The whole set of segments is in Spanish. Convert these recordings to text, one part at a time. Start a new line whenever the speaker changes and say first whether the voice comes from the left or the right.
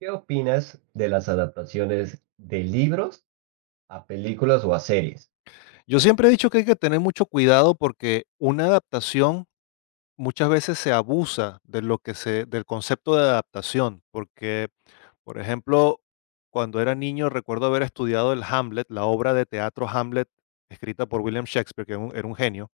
right: ¿Qué opinas de las adaptaciones de libros a películas o a series?
left: Yo siempre he dicho que hay que tener mucho cuidado porque una adaptación muchas veces se abusa de lo que del concepto de adaptación, porque, por ejemplo, cuando era niño recuerdo haber estudiado el Hamlet, la obra de teatro Hamlet, escrita por William Shakespeare, que era un genio,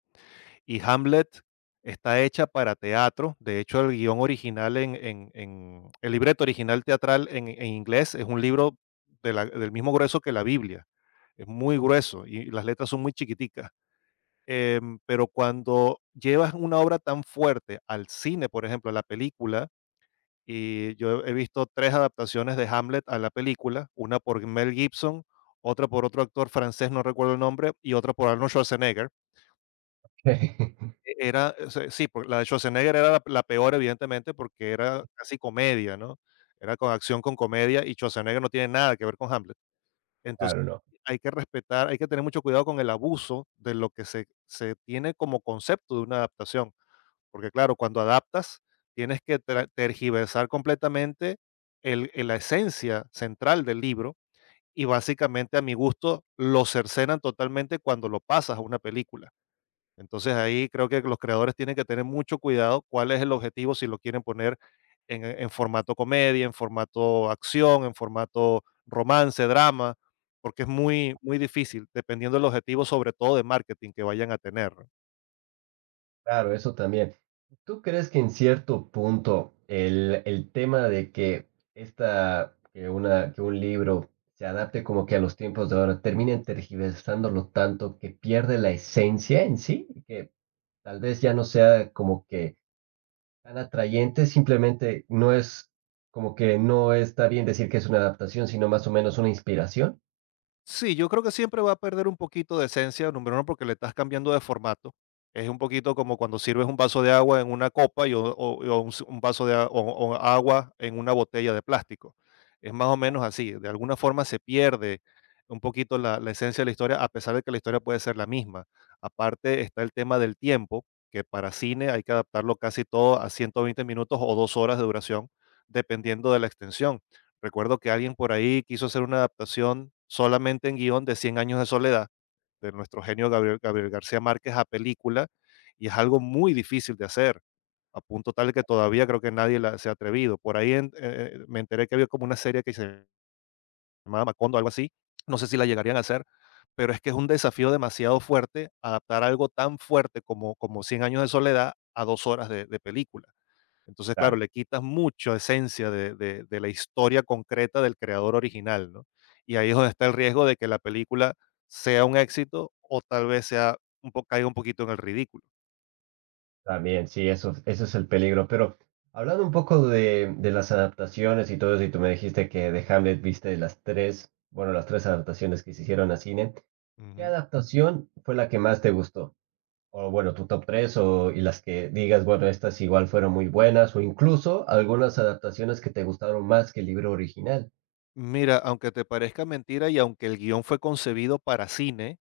left: y Hamlet está hecha para teatro. De hecho, el guión original, el libreto original teatral en inglés es un libro del mismo grueso que la Biblia, es muy grueso y las letras son muy chiquiticas. Pero cuando llevas una obra tan fuerte al cine, por ejemplo, a la película, y yo he visto 3 adaptaciones de Hamlet a la película, una por Mel Gibson, otra por otro actor francés, no recuerdo el nombre, y otra por Arnold Schwarzenegger. Era, o sea, sí, por la de Schwarzenegger era la peor, evidentemente, porque era casi comedia, ¿no? Era con acción con comedia y Schwarzenegger no tiene nada que ver con Hamlet. Entonces,
right: Claro, no.
left: hay que respetar, hay que tener mucho cuidado con el abuso de lo que se se tiene como concepto de una adaptación. Porque claro, cuando adaptas, tienes que tergiversar completamente la esencia central del libro y básicamente a mi gusto lo cercenan totalmente cuando lo pasas a una película. Entonces, ahí creo que los creadores tienen que tener mucho cuidado cuál es el objetivo si lo quieren poner en formato comedia, en formato acción, en formato romance, drama, porque es muy, muy difícil, dependiendo del objetivo, sobre todo de marketing que vayan a tener, ¿no?
right: Claro, eso también. ¿Tú crees que en cierto punto el tema de que esta, que una, que un libro se adapte como que a los tiempos de ahora, terminen tergiversándolo tanto que pierde la esencia en sí, y que tal vez ya no sea como que tan atrayente, simplemente no es como que no está bien decir que es una adaptación, sino más o menos una inspiración?
left: Sí, yo creo que siempre va a perder un poquito de esencia, número uno, porque le estás cambiando de formato. Es un poquito como cuando sirves un vaso de agua en una copa y un vaso de a- o agua en una botella de plástico. Es más o menos así. De alguna forma se pierde un poquito la esencia de la historia, a pesar de que la historia puede ser la misma. Aparte está el tema del tiempo, que para cine hay que adaptarlo casi todo a 120 minutos o 2 horas de duración, dependiendo de la extensión. Recuerdo que alguien por ahí quiso hacer una adaptación solamente en guión de Cien años de soledad, de nuestro genio Gabriel García Márquez a película, y es algo muy difícil de hacer, a punto tal que todavía creo que nadie la se ha atrevido. Por ahí en me enteré que había como una serie que se llamaba Macondo, algo así, no sé si la llegarían a hacer, pero es que es un desafío demasiado fuerte adaptar algo tan fuerte como Cien años de soledad a 2 horas de película. Entonces, claro,
right: Claro.
left: le quitas mucho esencia de la historia concreta del creador original, ¿no? Y ahí es donde está el riesgo de que la película sea un éxito o tal vez sea caiga un poquito en el ridículo.
right: También, sí, eso es el peligro. Pero hablando un poco de las adaptaciones y todo eso, y tú me dijiste que de Hamlet viste las tres, bueno, las tres adaptaciones que se hicieron a cine. ¿Qué
left: Ujú.
right: adaptación fue la que más te gustó? O bueno, tu top tres, o y las que digas, bueno, estas igual fueron muy buenas, o incluso algunas adaptaciones que te gustaron más que el libro original.
left: Mira, aunque te parezca mentira y aunque el guión fue concebido para cine,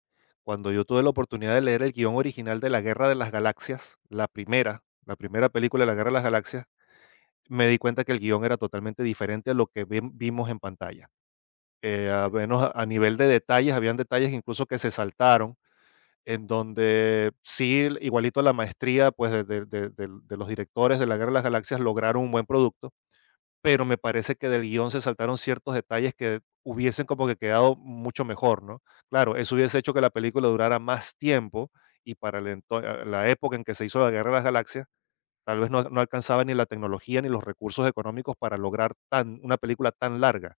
left: cuando yo tuve la oportunidad de leer el guión original de La Guerra de las Galaxias, la primera película de La Guerra de las Galaxias, me di cuenta que el guión era totalmente diferente a lo que vimos en pantalla. A menos a nivel de detalles, habían detalles incluso que se saltaron, en donde sí, igualito la maestría, pues, de los directores de La Guerra de las Galaxias lograron un buen producto, pero me parece que del guión se saltaron ciertos detalles que hubiesen como que quedado mucho mejor, ¿no? Claro, eso hubiese hecho que la película durara más tiempo y para el ento a la época en que se hizo La Guerra de las Galaxias, tal vez no no alcanzaba ni la tecnología ni los recursos económicos para lograr tan una película tan larga,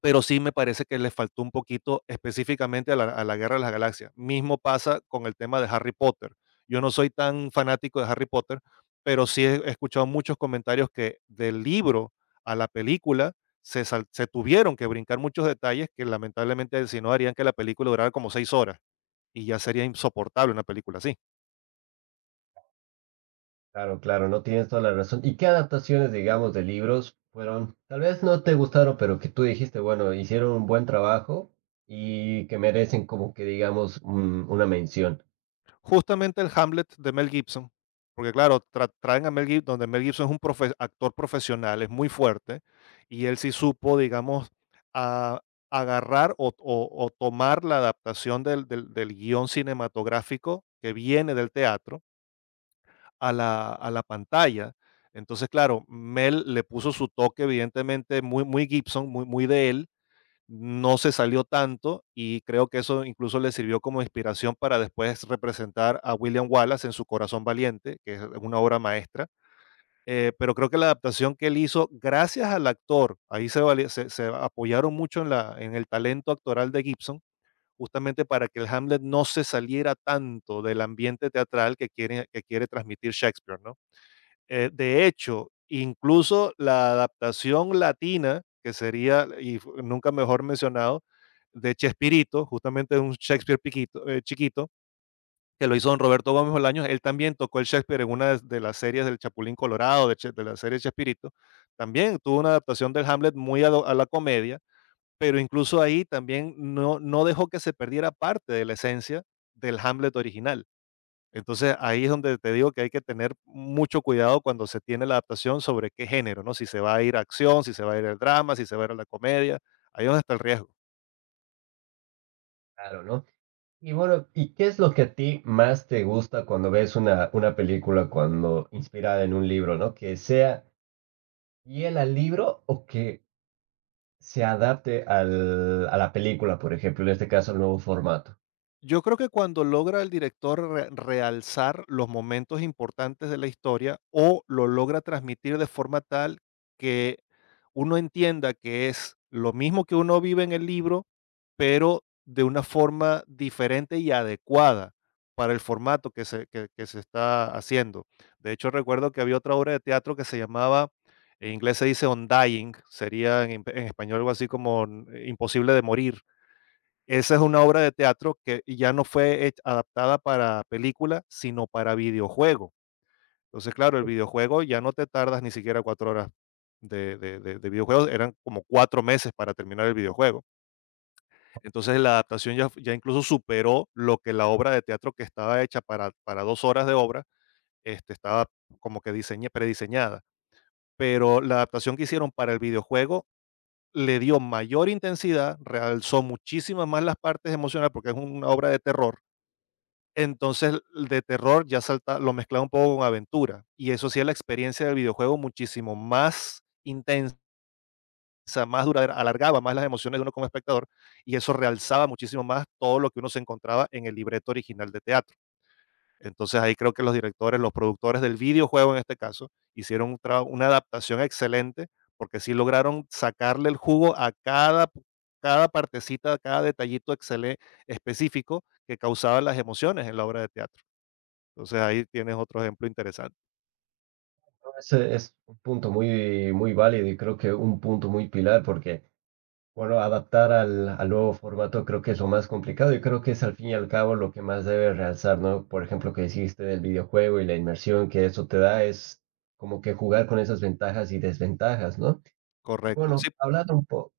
left: pero sí me parece que le faltó un poquito específicamente a la Guerra de las Galaxias. Mismo pasa con el tema de Harry Potter. Yo no soy tan fanático de Harry Potter, pero sí he escuchado muchos comentarios que del libro a la película se tuvieron que brincar muchos detalles que lamentablemente si no harían que la película durara como 6 horas y ya sería insoportable una película así.
right: Claro, claro, no tienes toda la razón. ¿Y qué adaptaciones, digamos, de libros fueron, tal vez no te gustaron, pero que tú dijiste, bueno, hicieron un buen trabajo y que merecen como que, digamos, una mención?
left: Justamente el Hamlet de Mel Gibson, porque claro, traen a Mel Gibson donde Mel Gibson es un profe actor profesional, es muy fuerte, y él sí supo, digamos, a agarrar o tomar la adaptación del guión cinematográfico que viene del teatro a la pantalla. Entonces, claro, Mel le puso su toque, evidentemente, muy muy Gibson, muy muy de él, no se salió tanto y creo que eso incluso le sirvió como inspiración para después representar a William Wallace en su Corazón Valiente, que es una obra maestra. Pero creo que la adaptación que él hizo, gracias al actor, ahí se apoyaron mucho en el talento actoral de Gibson, justamente para que el Hamlet no se saliera tanto del ambiente teatral que quiere transmitir Shakespeare, ¿no? De hecho, incluso la adaptación latina, que sería, y nunca mejor mencionado, de Chespirito, justamente un Shakespeare chiquito, que lo hizo don Roberto Gómez Bolaños. Él también tocó el Shakespeare en una de las series del Chapulín Colorado, de la serie Chespirito, también tuvo una adaptación del Hamlet muy a a la comedia, pero incluso ahí también no, no dejó que se perdiera parte de la esencia del Hamlet original. Entonces, ahí es donde te digo que hay que tener mucho cuidado cuando se tiene la adaptación sobre qué género, ¿no? Si se va a ir a acción, si se va a ir al drama, si se va a ir a la comedia, ahí es donde está el riesgo.
right: Claro, ¿no? Y bueno, ¿y qué es lo que a ti más te gusta cuando ves una película cuando inspirada en un libro, ¿no? Que sea fiel al libro o que se adapte al, a la película, por ejemplo, en este caso, al nuevo formato.
left: Yo creo que cuando logra el director realzar los momentos importantes de la historia o lo logra transmitir de forma tal que uno entienda que es lo mismo que uno vive en el libro, pero de una forma diferente y adecuada para el formato que se está haciendo. De hecho, recuerdo que había otra obra de teatro que se llamaba, en inglés se dice On Dying, sería en español algo así como Imposible de Morir. Esa es una obra de teatro que ya no fue adaptada para película, sino para videojuego. Entonces, claro, el videojuego ya no te tardas ni siquiera 4 horas de videojuegos, eran como 4 meses para terminar el videojuego. Entonces, la adaptación ya incluso superó lo que la obra de teatro que estaba hecha para 2 horas de obra, este, estaba como que diseñe prediseñada. Pero la adaptación que hicieron para el videojuego le dio mayor intensidad, realzó muchísimas más las partes emocionales, porque es una obra de terror. Entonces, de terror ya salta lo mezclaba un poco con aventura, y eso hacía la experiencia del videojuego muchísimo más intensa, más duradera, alargaba más las emociones de uno como espectador, y eso realzaba muchísimo más todo lo que uno se encontraba en el libreto original de teatro. Entonces, ahí creo que los directores, los productores del videojuego en este caso, hicieron un traba una adaptación excelente, porque sí lograron sacarle el jugo a cada partecita, a cada detallito excele específico que causaba las emociones en la obra de teatro. Entonces, ahí tienes otro ejemplo interesante.
right: Ese es un punto muy, muy válido y creo que un punto muy pilar porque, bueno, adaptar al, al nuevo formato creo que es lo más complicado y creo que es al fin y al cabo lo que más debe realzar, ¿no? Por ejemplo, que dijiste del videojuego y la inmersión que eso te da es como que jugar con esas ventajas y desventajas, ¿no? Y
left: Correcto.
right: bueno,
left: Sí,
right: hablando un poco,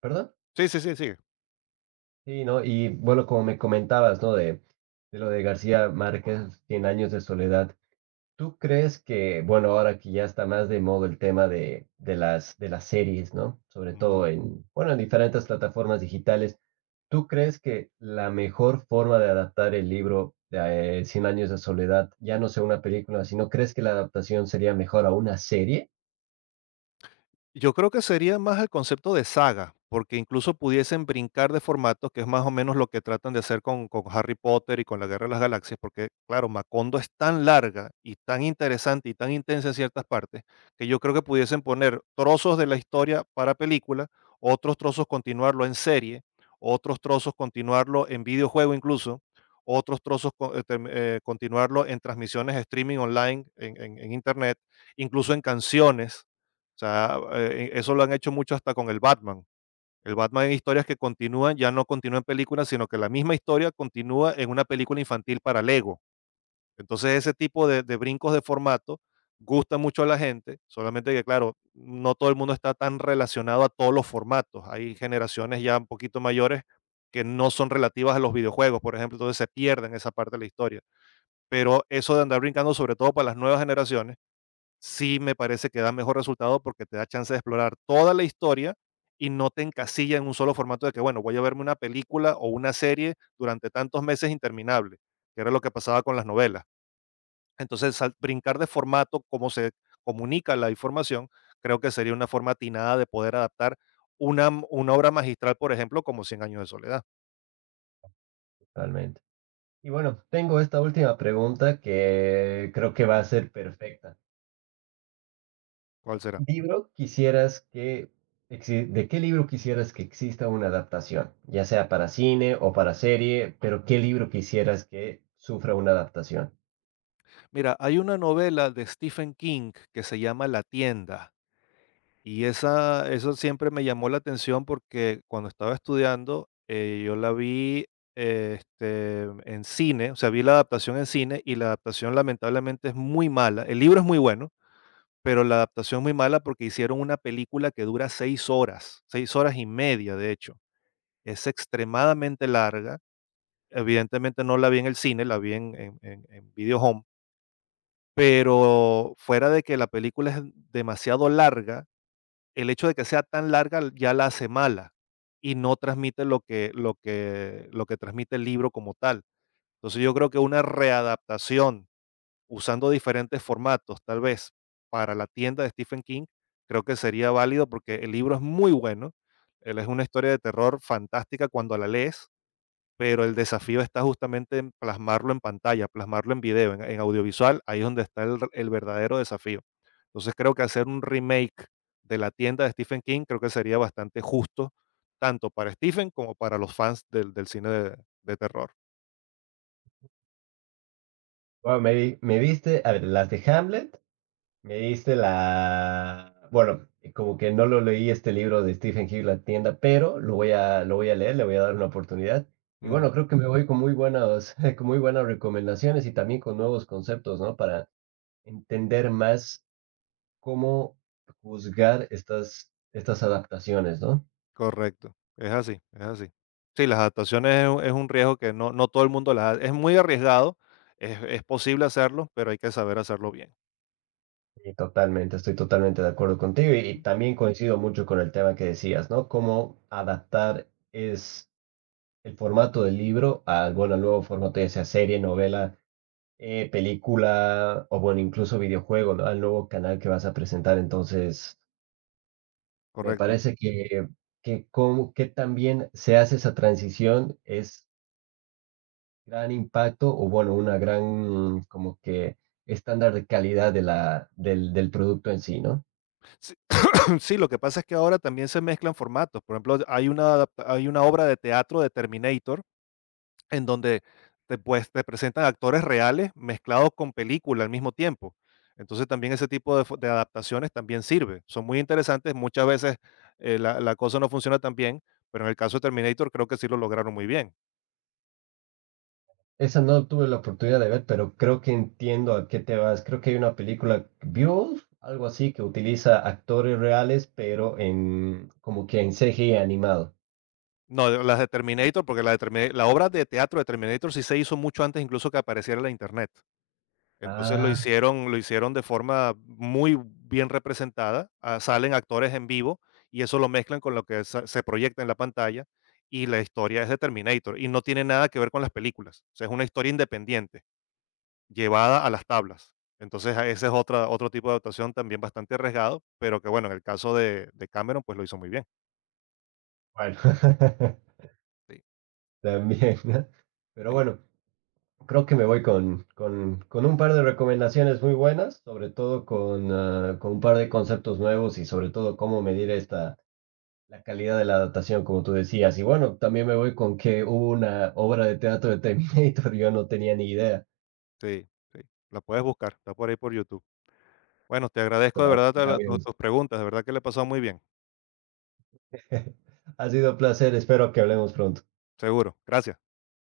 right: ¿perdón?
left: sí, sí, sí, sigue.
right: Sí, ¿no? Y bueno, como me comentabas, ¿no? De lo de García Márquez, 100 años de soledad. ¿Tú crees que, bueno, ahora que ya está más de moda el tema de las series, ¿no? Sobre
left: Ujú.
right: todo en, bueno, en diferentes plataformas digitales, ¿tú crees que la mejor forma de adaptar el libro de Cien años de soledad, ya no sea una película, sino crees que la adaptación sería mejor a una serie?
left: Yo creo que sería más el concepto de saga, porque incluso pudiesen brincar de formatos, que es más o menos lo que tratan de hacer con Harry Potter y con la Guerra de las Galaxias, porque claro, Macondo es tan larga y tan interesante y tan intensa en ciertas partes, que yo creo que pudiesen poner trozos de la historia para película, otros trozos continuarlo en serie, otros trozos continuarlo en videojuego incluso, otros trozos continuarlo en transmisiones streaming online, en internet, incluso en canciones. O sea, eso lo han hecho mucho hasta con el Batman. El Batman en historias que continúan, ya no continúa en películas, sino que la misma historia continúa en una película infantil para Lego. Entonces, ese tipo de brincos de formato gusta mucho a la gente, solamente que, claro, no todo el mundo está tan relacionado a todos los formatos. Hay generaciones ya un poquito mayores que no son relativas a los videojuegos, por ejemplo, entonces se pierden esa parte de la historia. Pero eso de andar brincando, sobre todo para las nuevas generaciones, sí me parece que da mejor resultado porque te da chance de explorar toda la historia y no te encasilla en un solo formato de que, bueno, voy a verme una película o una serie durante tantos meses interminables, que era lo que pasaba con las novelas. Entonces, brincar de formato, cómo se comunica la información, creo que sería una forma atinada de poder adaptar una, una obra magistral, por ejemplo, como Cien Años de Soledad.
right: Totalmente. Y bueno, tengo esta última pregunta que creo que va a ser perfecta.
left: ¿Cuál será?
right: Libro quisieras que exi- ¿De qué libro quisieras que exista una adaptación? Ya sea para cine o para serie, pero ¿qué libro quisieras que sufra una adaptación?
left: Mira, hay una novela de Stephen King que se llama La tienda. Y esa, eso siempre me llamó la atención porque cuando estaba estudiando, yo la vi, eh, este, en cine, o sea, vi la adaptación en cine y la adaptación lamentablemente es muy mala. El libro es muy bueno, pero la adaptación es muy mala porque hicieron una película que dura seis horas y media, de hecho. Es extremadamente larga. Evidentemente no la vi en el cine, la vi en Video Home. Pero fuera de que la película es demasiado larga, el hecho de que sea tan larga ya la hace mala y no transmite lo que transmite el libro como tal. Entonces, yo creo que una readaptación usando diferentes formatos, tal vez para La tienda de Stephen King, creo que sería válido porque el libro es muy bueno. Él es una historia de terror fantástica cuando la lees. Pero el desafío está justamente en plasmarlo en pantalla, plasmarlo en video, en audiovisual, ahí es donde está el verdadero desafío. Entonces, creo que hacer un remake de La tienda de Stephen King, creo que sería bastante justo, tanto para Stephen como para los fans del cine de terror.
right: Bueno, me diste, a ver, las de Hamlet, me diste la... Bueno, como que no lo leí este libro de Stephen King, La tienda, pero lo voy a leer, le voy a dar una oportunidad. Y
left: Mm,
right: bueno, creo que me voy con muy buenas, con muy buenas recomendaciones y también con nuevos conceptos, ¿no? Para entender más cómo juzgar estas, estas adaptaciones, ¿no?
left: correcto. Es así, es así. Sí, las adaptaciones es un riesgo que no todo el mundo las ha, es muy arriesgado, es posible hacerlo, pero hay que saber hacerlo bien.
right: Y totalmente, estoy totalmente de acuerdo contigo y también coincido mucho con el tema que decías, ¿no? Cómo adaptar es el formato del libro al, bueno, al nuevo formato, ya sea serie, novela, película o, bueno, incluso videojuego, ¿no? Al nuevo canal que vas a presentar. Entonces, me
left: Correcto.
right: parece que cómo, que también se hace esa transición es gran impacto o bueno, una gran como que estándar de calidad de la, del producto en sí, ¿no?
left: Sí, sí, lo que pasa es que ahora también se mezclan formatos. Por ejemplo, hay una, hay una obra de teatro de Terminator en donde te, pues, te presentan actores reales mezclados con película al mismo tiempo. Entonces también ese tipo de, de adaptaciones también sirve. Son muy interesantes. Muchas veces la cosa no funciona tan bien, pero en el caso de Terminator creo que sí lo lograron muy bien.
right: Esa no tuve la oportunidad de ver, pero creo que entiendo a qué te vas. Creo que hay una película, Beautiful, algo así, que utiliza actores reales, pero en como que en CGI animado.
left: No, de las de Terminator, porque la obra de teatro de Terminator sí se hizo mucho antes, incluso que apareciera la Internet. Entonces lo
right: Ah,
left: hicieron lo hicieron de forma muy bien representada, ah, salen actores en vivo y eso lo mezclan con lo que se proyecta en la pantalla, y la historia es de Terminator, y no tiene nada que ver con las películas. O sea, es una historia independiente, llevada a las tablas. Entonces, ah, ese es otra otro tipo de adaptación también bastante arriesgado, pero que bueno, en el caso de Cameron, pues lo hizo muy bien.
right: bueno,
left: Sí.
right: también, ¿no? Pero bueno, creo que me voy con un par de recomendaciones muy buenas, sobre todo con, con un par de conceptos nuevos y sobre todo cómo medir esta, la calidad de la adaptación, como tú decías. Y bueno, también me voy con que hubo una obra de teatro de Terminator, yo no tenía ni idea.
left: Sí, sí, la puedes buscar, está por ahí por YouTube. Bueno, te agradezco de
right: La,
left: verdad toda
right: la
left: la
right: voy a
left: tu tus preguntas, de verdad que le pasó muy bien,
right: buscar. Ha sido un placer, espero que hablemos pronto.
left: seguro. Gracias.